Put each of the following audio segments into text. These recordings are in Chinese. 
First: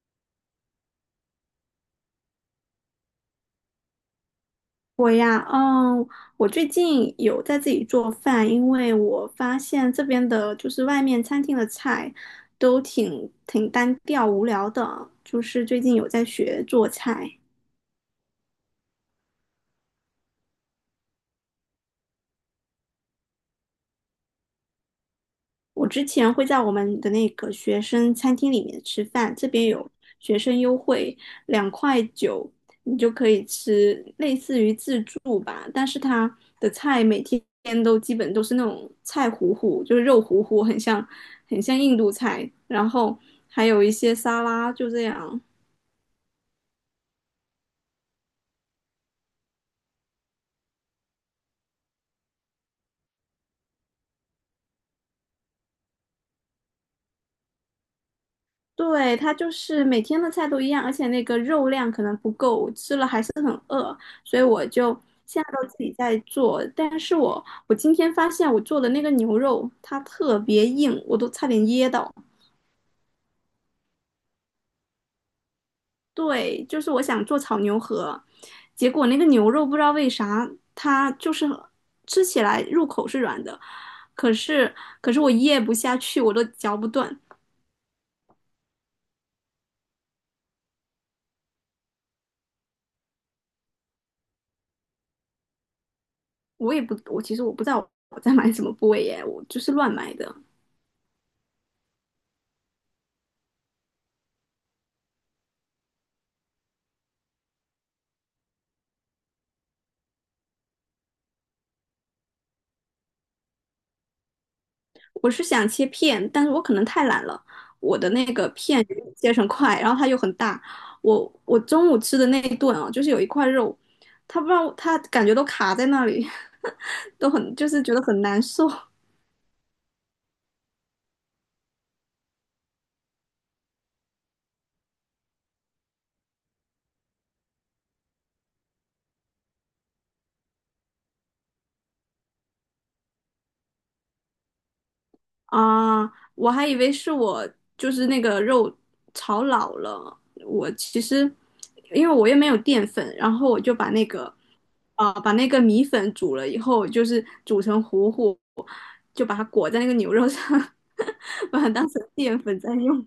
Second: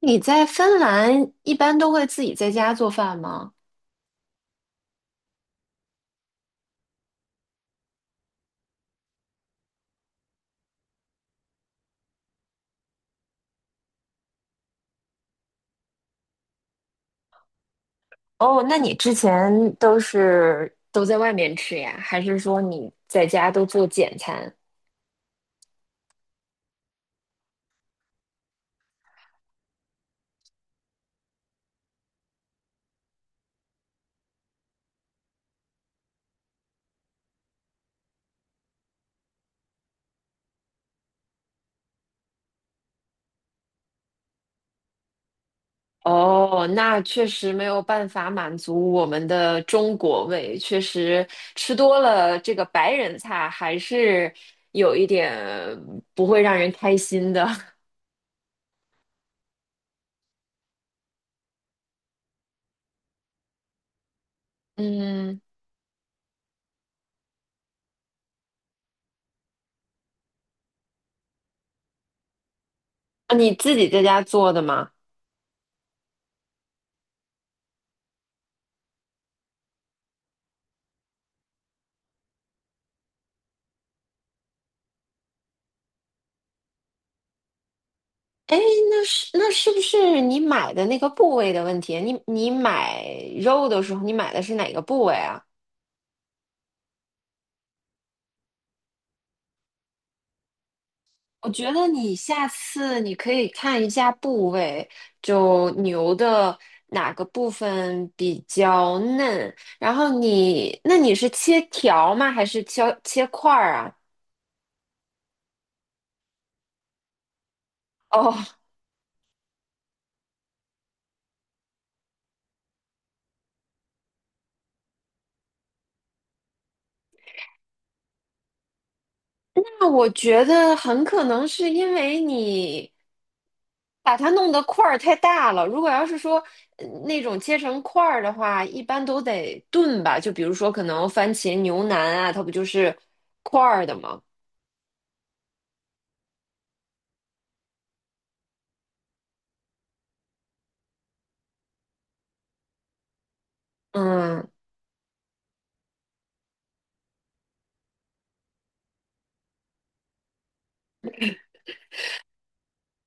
你在芬兰一般都会自己在家做饭吗？我呀，我最近有在自己做饭，因为我发现这边的就是外面餐厅的菜都挺单调无聊的，就是最近有在学做菜。哦，那你之前都是都在外面吃呀？还是说你在家都做简餐？我之前会在我们的那个学生餐厅里面吃饭，这边有学生优惠，2.9块，你就可以吃类似于自助吧，但是它的菜每天都基本都是那种菜糊糊，就是肉糊糊，很像印度菜，然后还有一些沙拉，就这样。哦，那确实没有办法满足我们的中国胃，确实吃多了这个白人菜还是有一点不会让人开心的。对，它就是每天的菜都一样，而且那个肉量可能不够，我吃了还是很饿，所以我就嗯，现在都自己在做。但是我今天发现我做的那个牛肉它特别硬，我都差点噎到。你自己在家做的吗？对，就是我想做炒牛河，结果那个牛肉不知道为啥它就是吃起来入口是软的，可是可是我噎不下去，我都嚼不断。哎，那是不是你买的那个部位的问题？你买肉的时候，你买的是哪个部位啊？我其实我不知道我在买什么部位耶，我就是乱买的。我觉得你下次你可以看一下部位，就牛的哪个部分比较嫩。然后你，那你是切条吗？还是切块儿啊？我是想切片，但是我可能太懒了，我的那哦，个片切成块，然后它又很大。我中午吃的那一顿啊，就是有一块肉，它不知道它感觉都卡在那里，都很就是觉得很难受。那我觉得很可能是因为你把它弄得块儿太大了。如果要是说那种切成块儿的话，一般都得炖吧。就比如说，可能番茄牛腩啊，它不就是块儿的吗？啊，我还以为是我就是那个肉炒老了。我其实因为我也没有淀粉，然后我就把那个嗯，把那个米粉煮了以后，就是煮成糊糊，就把它裹在那个牛肉上，把它当成淀粉在用。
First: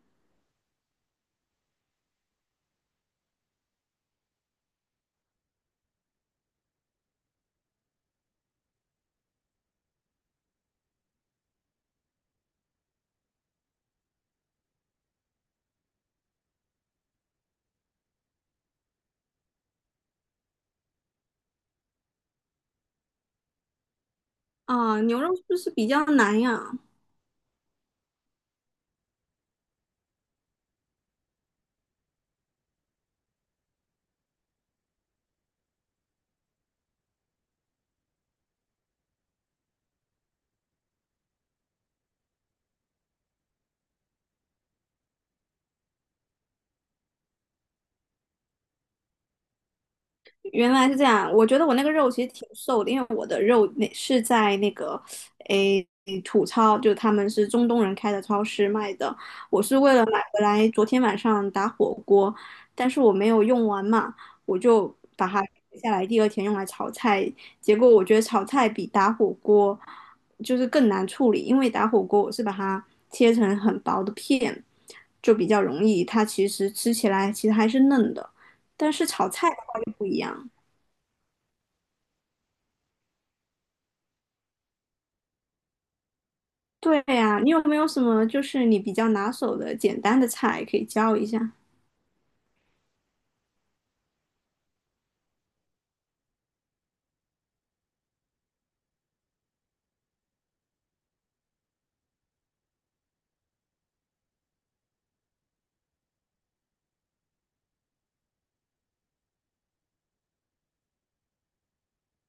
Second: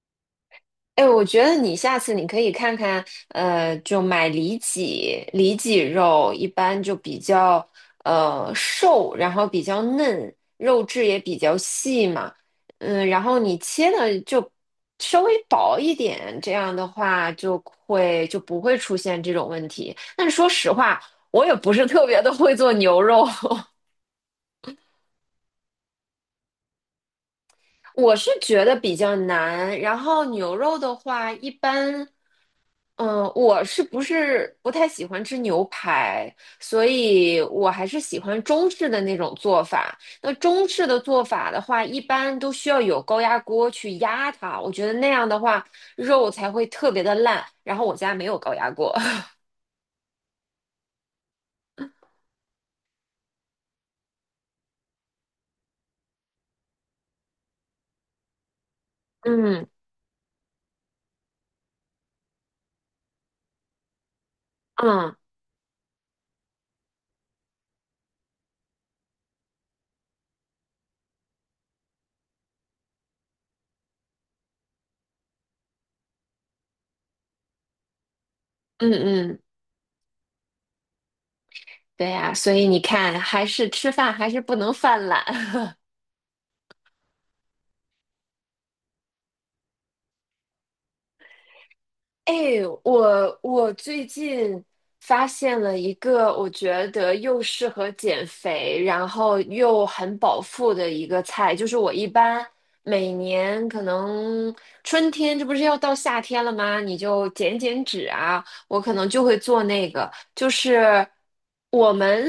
哎，我觉得你下次你可以看看，就买里脊，里脊肉一般就比较瘦，然后比较嫩，肉质也比较细嘛，嗯，然后你切的就稍微薄一点，这样的话就不会出现这种问题。但是说实话，我也不是特别的会做牛肉，啊，牛肉是不是比较难呀？我是觉得比较难。然后牛肉的话，一般。嗯，我不太喜欢吃牛排，所以我还是喜欢中式的那种做法。那中式的做法的话，一般都需要有高压锅去压它，我觉得那样的话肉才会特别的烂。然后我家没有高压锅。原来是这样，我觉得我那个肉其实挺瘦的，因为我的肉那是在那个诶土超，就他们是中东人开的超市卖的。我嗯是为了买回来，昨天晚上打火锅，但是我没有用完嘛，我就嗯把它留下来，第二天用来炒菜。结果我觉得炒菜比打火锅就是更难处理，因为打火锅我是把它切成很薄的片，就比较容易，它其实吃起来其实还是嫩的，嗯但是炒嗯，菜的话就不一样。对呀，所以你看，吃饭还是不能犯懒。对呀，你有没有什么就是你比较拿手的简单的菜可以教一下？哎，我最近发现了一个我觉得又适合减肥，然后又很饱腹的一个菜，就是我一般每年可能春天，这不是要到夏天了吗？你就减减脂啊，我可能就会做那个，就是我们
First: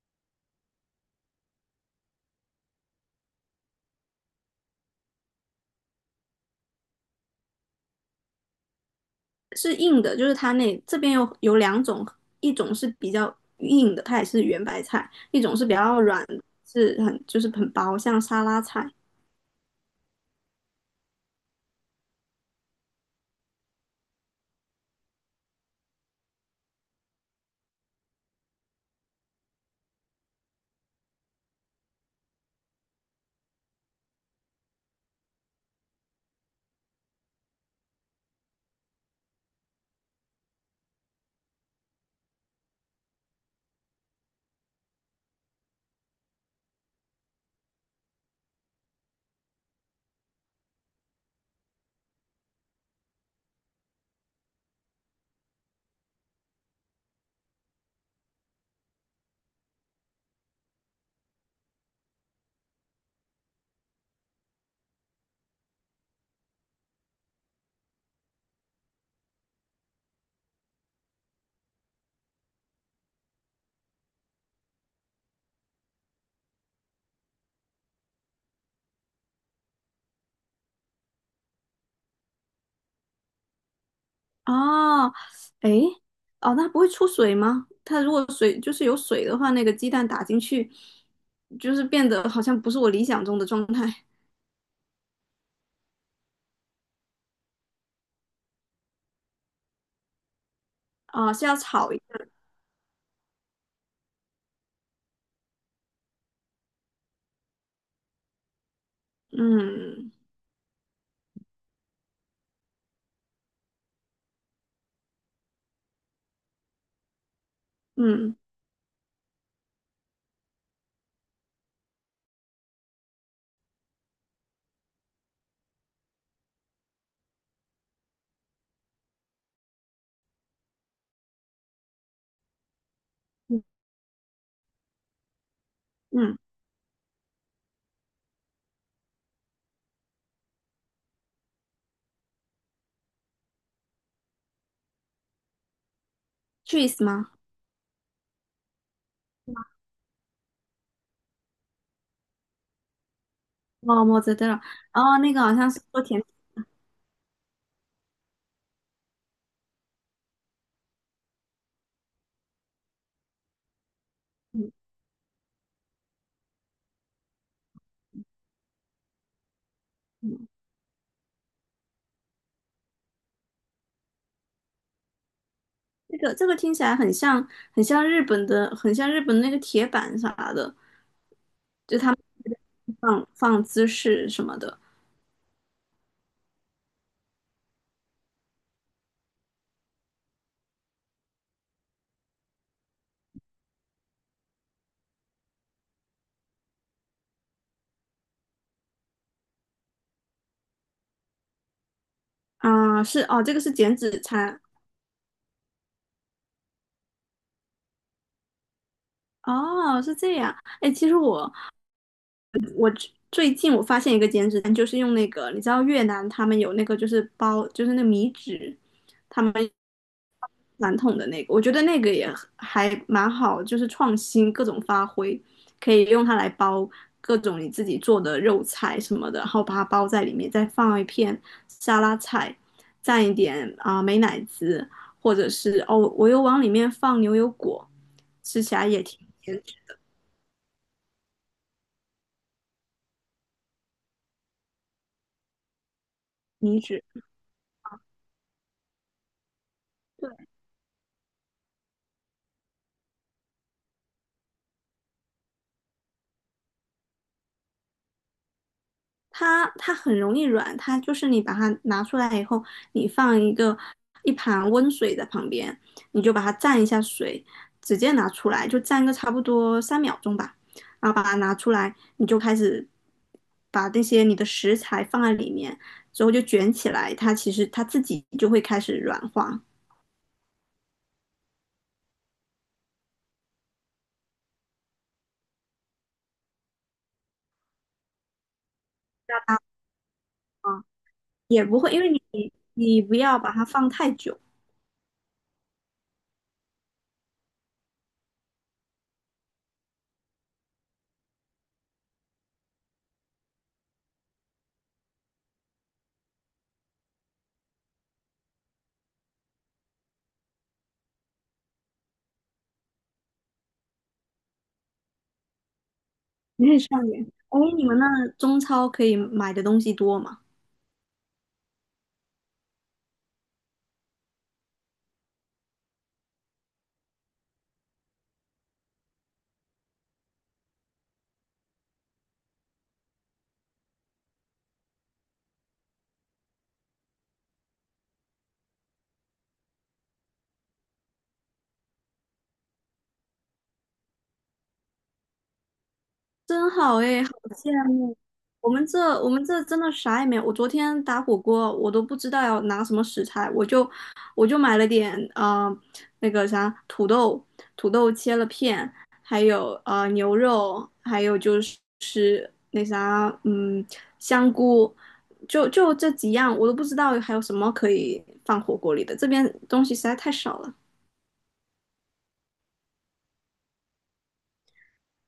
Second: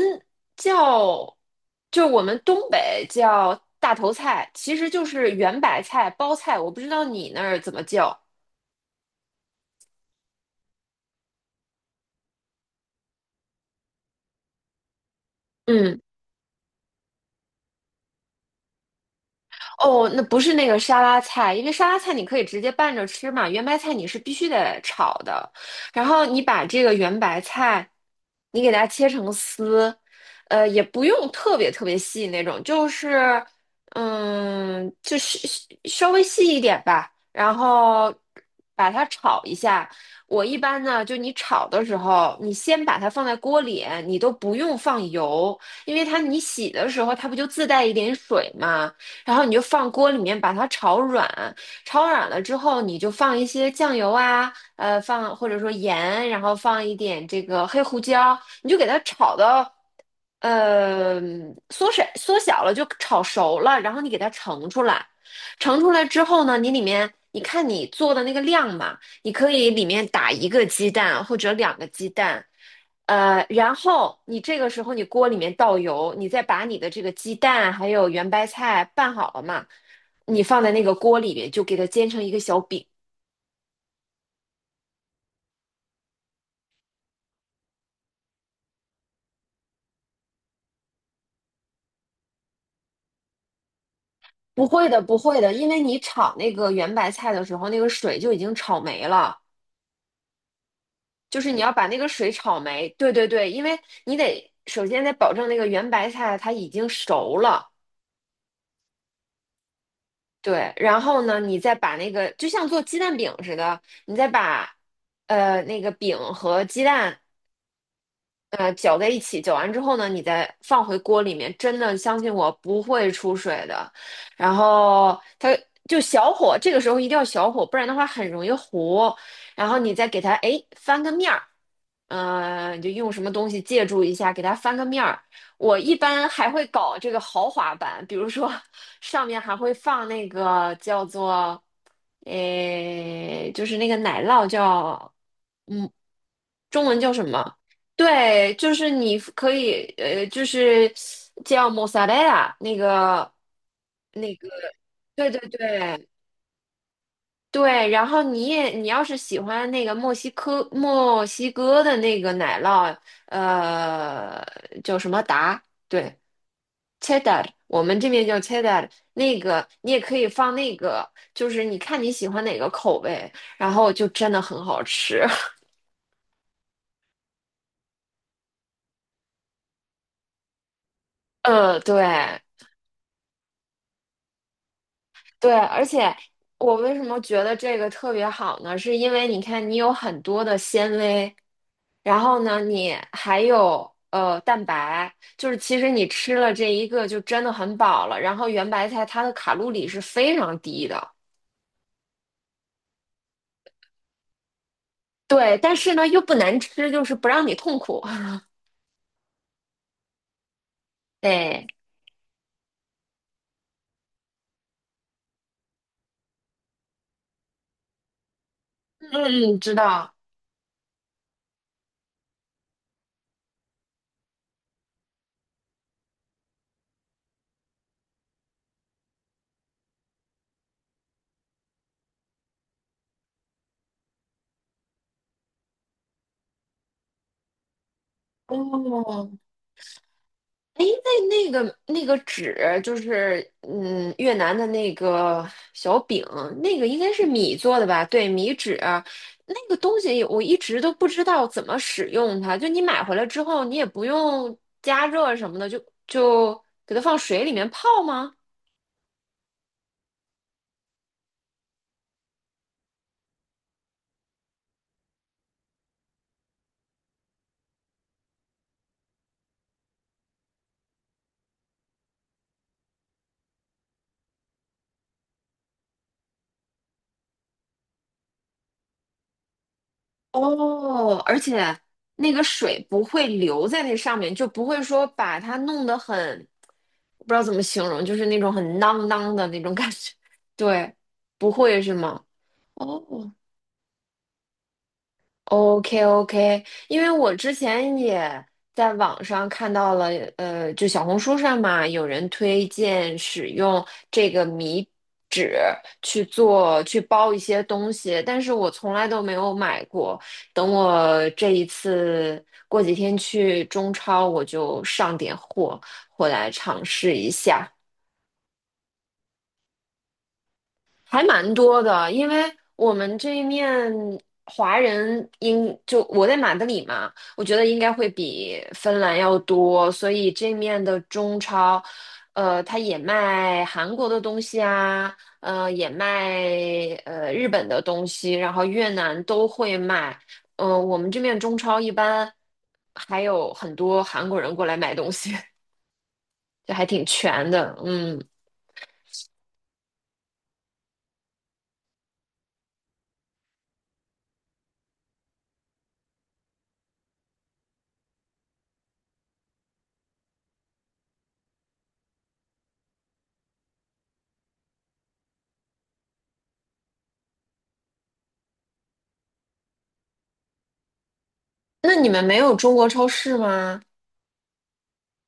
叫，就我们东北叫大头菜，其实就是圆白菜、包菜，我不知道你那儿怎么叫。是硬的，就是它那这边有两种，一种是比较硬的，它也是圆白菜；一种是比嗯。较软的是很就是很薄，像沙拉菜。哦，那不是那个沙拉菜，因为沙拉菜你可以直接拌着吃嘛，圆白菜你是必须得炒的。然后你把这个圆白菜，你给它切成丝，呃，也不用特别细那种，就是嗯，就是稍微细一点吧。然后把它炒一下。我一般呢，就你炒的时候，你先把它放在锅里，你都不用放油，因为它你洗的时候它不就自带一点水嘛。然后你就放锅里面把它炒软，炒软了之后，你就放一些酱油啊，放或者说盐，然后放一点这个黑胡椒，你就给它炒到，呃，缩水缩小了就炒熟了，然后你给它盛出来，盛出来之后呢，你里面。你看你做的那个量嘛，你可以里面打一个鸡蛋或者两个鸡蛋，然后你这个时候你锅里面倒油，你再把你的这个鸡蛋还有圆白菜拌好了嘛，你放在那个锅里面就给它煎成一个小饼。哦，诶，哦，那不会出水吗？它如果水就是有水的话，那个鸡蛋打进去，就是变得好像不是我理想中的状态不会的，不会的，因为你炒那个圆白菜的时候，那个水就已经炒没了，啊，就是是要你要把炒那一个下，水炒没。对对对，因为你得首先得保证那个圆白菜它已经熟了，嗯对。然后呢，你再把那个就像做鸡蛋饼似的，你再把那个饼和鸡蛋嗯搅在一起，搅完之后呢，你再放回锅里面，真的相信我不会出水的。然后它就小火，这个时候一定要小火，不然的话很容易糊。然后你再给它哎翻个面儿，呃，你就用什么东西嗯借助一下，给它翻个面儿。我一般嗯还会搞这个豪华版，比如说上面还会放那个叫做诶，就是那个奶酪叫。嗯。中文，cheese 叫什吗？么？对，就是你可以，就是叫 m o z z a r a 那个，哦，莫那扎特个，拉，哦，对那对个好像是做对甜对。然后你也，你要是喜欢那个墨西哥的那个奶酪，呃，品叫什么达？对，cheddar，我们这边叫 cheddar。那个你也可以的，放那个，就是你看你喜欢哪个口味，然后就真的很好吃。这个这个听起来很像，很像日本的，很像日本的那个铁板啥的，对。放放芝士什么的。对，而且我为什么觉得这个特别好呢？是因为你看，你有很多的纤维，然后呢，你还有蛋白，就是其实你吃了这一个就真的很饱了。然后圆白菜它的卡路里是非常低的，是哦，这个是减脂餐，对，但是呢又不难吃，就是不让你痛苦。哦，是这样。哎，其实我对，最近我发现一个减脂餐，就是用那个，你知道越南他们有那个就是包，就是那个米纸，他们。嗯，嗯，知道。传统的那个，我觉得那个也还蛮好，就是创新各种发挥，可以用它来包各种你自己做的肉菜什么的，然后把它包在里面，再放一片沙拉菜，蘸一点美乃滋，或者是哦，我又往里面放牛油果，吃起来也挺哦，甜，哎，那个纸，就是嗯，越南的那个小饼，那腻个应脂。该是米做的吧？对，米纸啊，那个东西我一直都不知道怎么使用它。就你买回来之后，你也不用加热什么的，就给它放水里面泡吗？它很容易软，它就是你把它拿出来以后，你放一个一盘温水在旁边，你就把它蘸一下水，直接拿出来，就蘸个差不多3秒钟吧，然后把它拿出来，你就开始把那些你的食材放在里面，之后就卷起来，它其实它自己就会开始软化，哦，而且那个水不会留在那上面，就不会说把它弄得很，不知道怎么形容，就是那种很 囔囔的那种感觉。对，不也不会会，是因为吗？你你不哦要把它放太久，，OK OK，因为我之前也在网上看到了，就小红书上嘛，有人推荐使用这个米纸去包一些东西，但是我从来都没有买过。等我这一次过几天去中超，我就上点货回来有点尝上试一瘾。哎，下。你们那中超可以买的东西多吗？还蛮多的，因为我们这一面华人应就我在马德里嘛，我觉得应该会比芬兰要多，所以这面的中超，呃，它也卖韩国的东西啊，呃，也卖日本的东西，然后越南都会卖，我们这面中超一般还有很多韩国人过来买东西。真就还好挺哎，好全羡的，慕！嗯，我们这我们这真的啥也没有。我昨天打火锅，我都不知道要拿什么食材，我就买了点那个啥土豆，土豆切了片，还有牛肉，还有就是那啥香菇，就这几样，我都不知道还有什么可以放火锅里的。这边东西实在太少了，那你们没有中国超市吗？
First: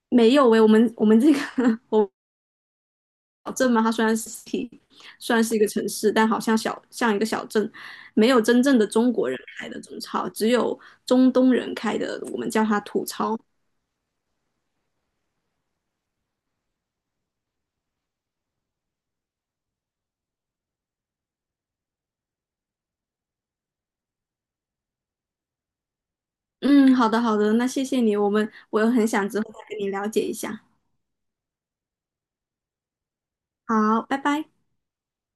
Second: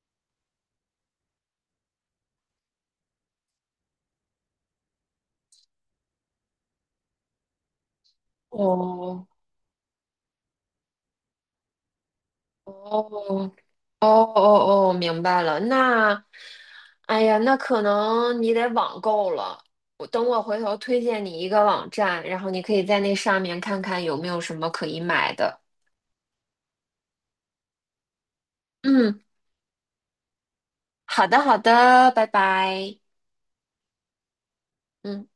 没有喂，我们这个 我镇嘛，它虽然是算是一个城市，但好像小像一个小镇，没有真正的中哦，国人开的中超，只有中东人开的，我们叫它土哦超。哦，明白了。那，哎呀，那可能你得网购了。我等我回头推荐你一个网站，然后你可以在那上面看看有没有什么可以买的。嗯，好的好的，那谢谢你，我很嗯，想之后再跟你了解一下。好的好的，拜拜。好，拜拜。嗯。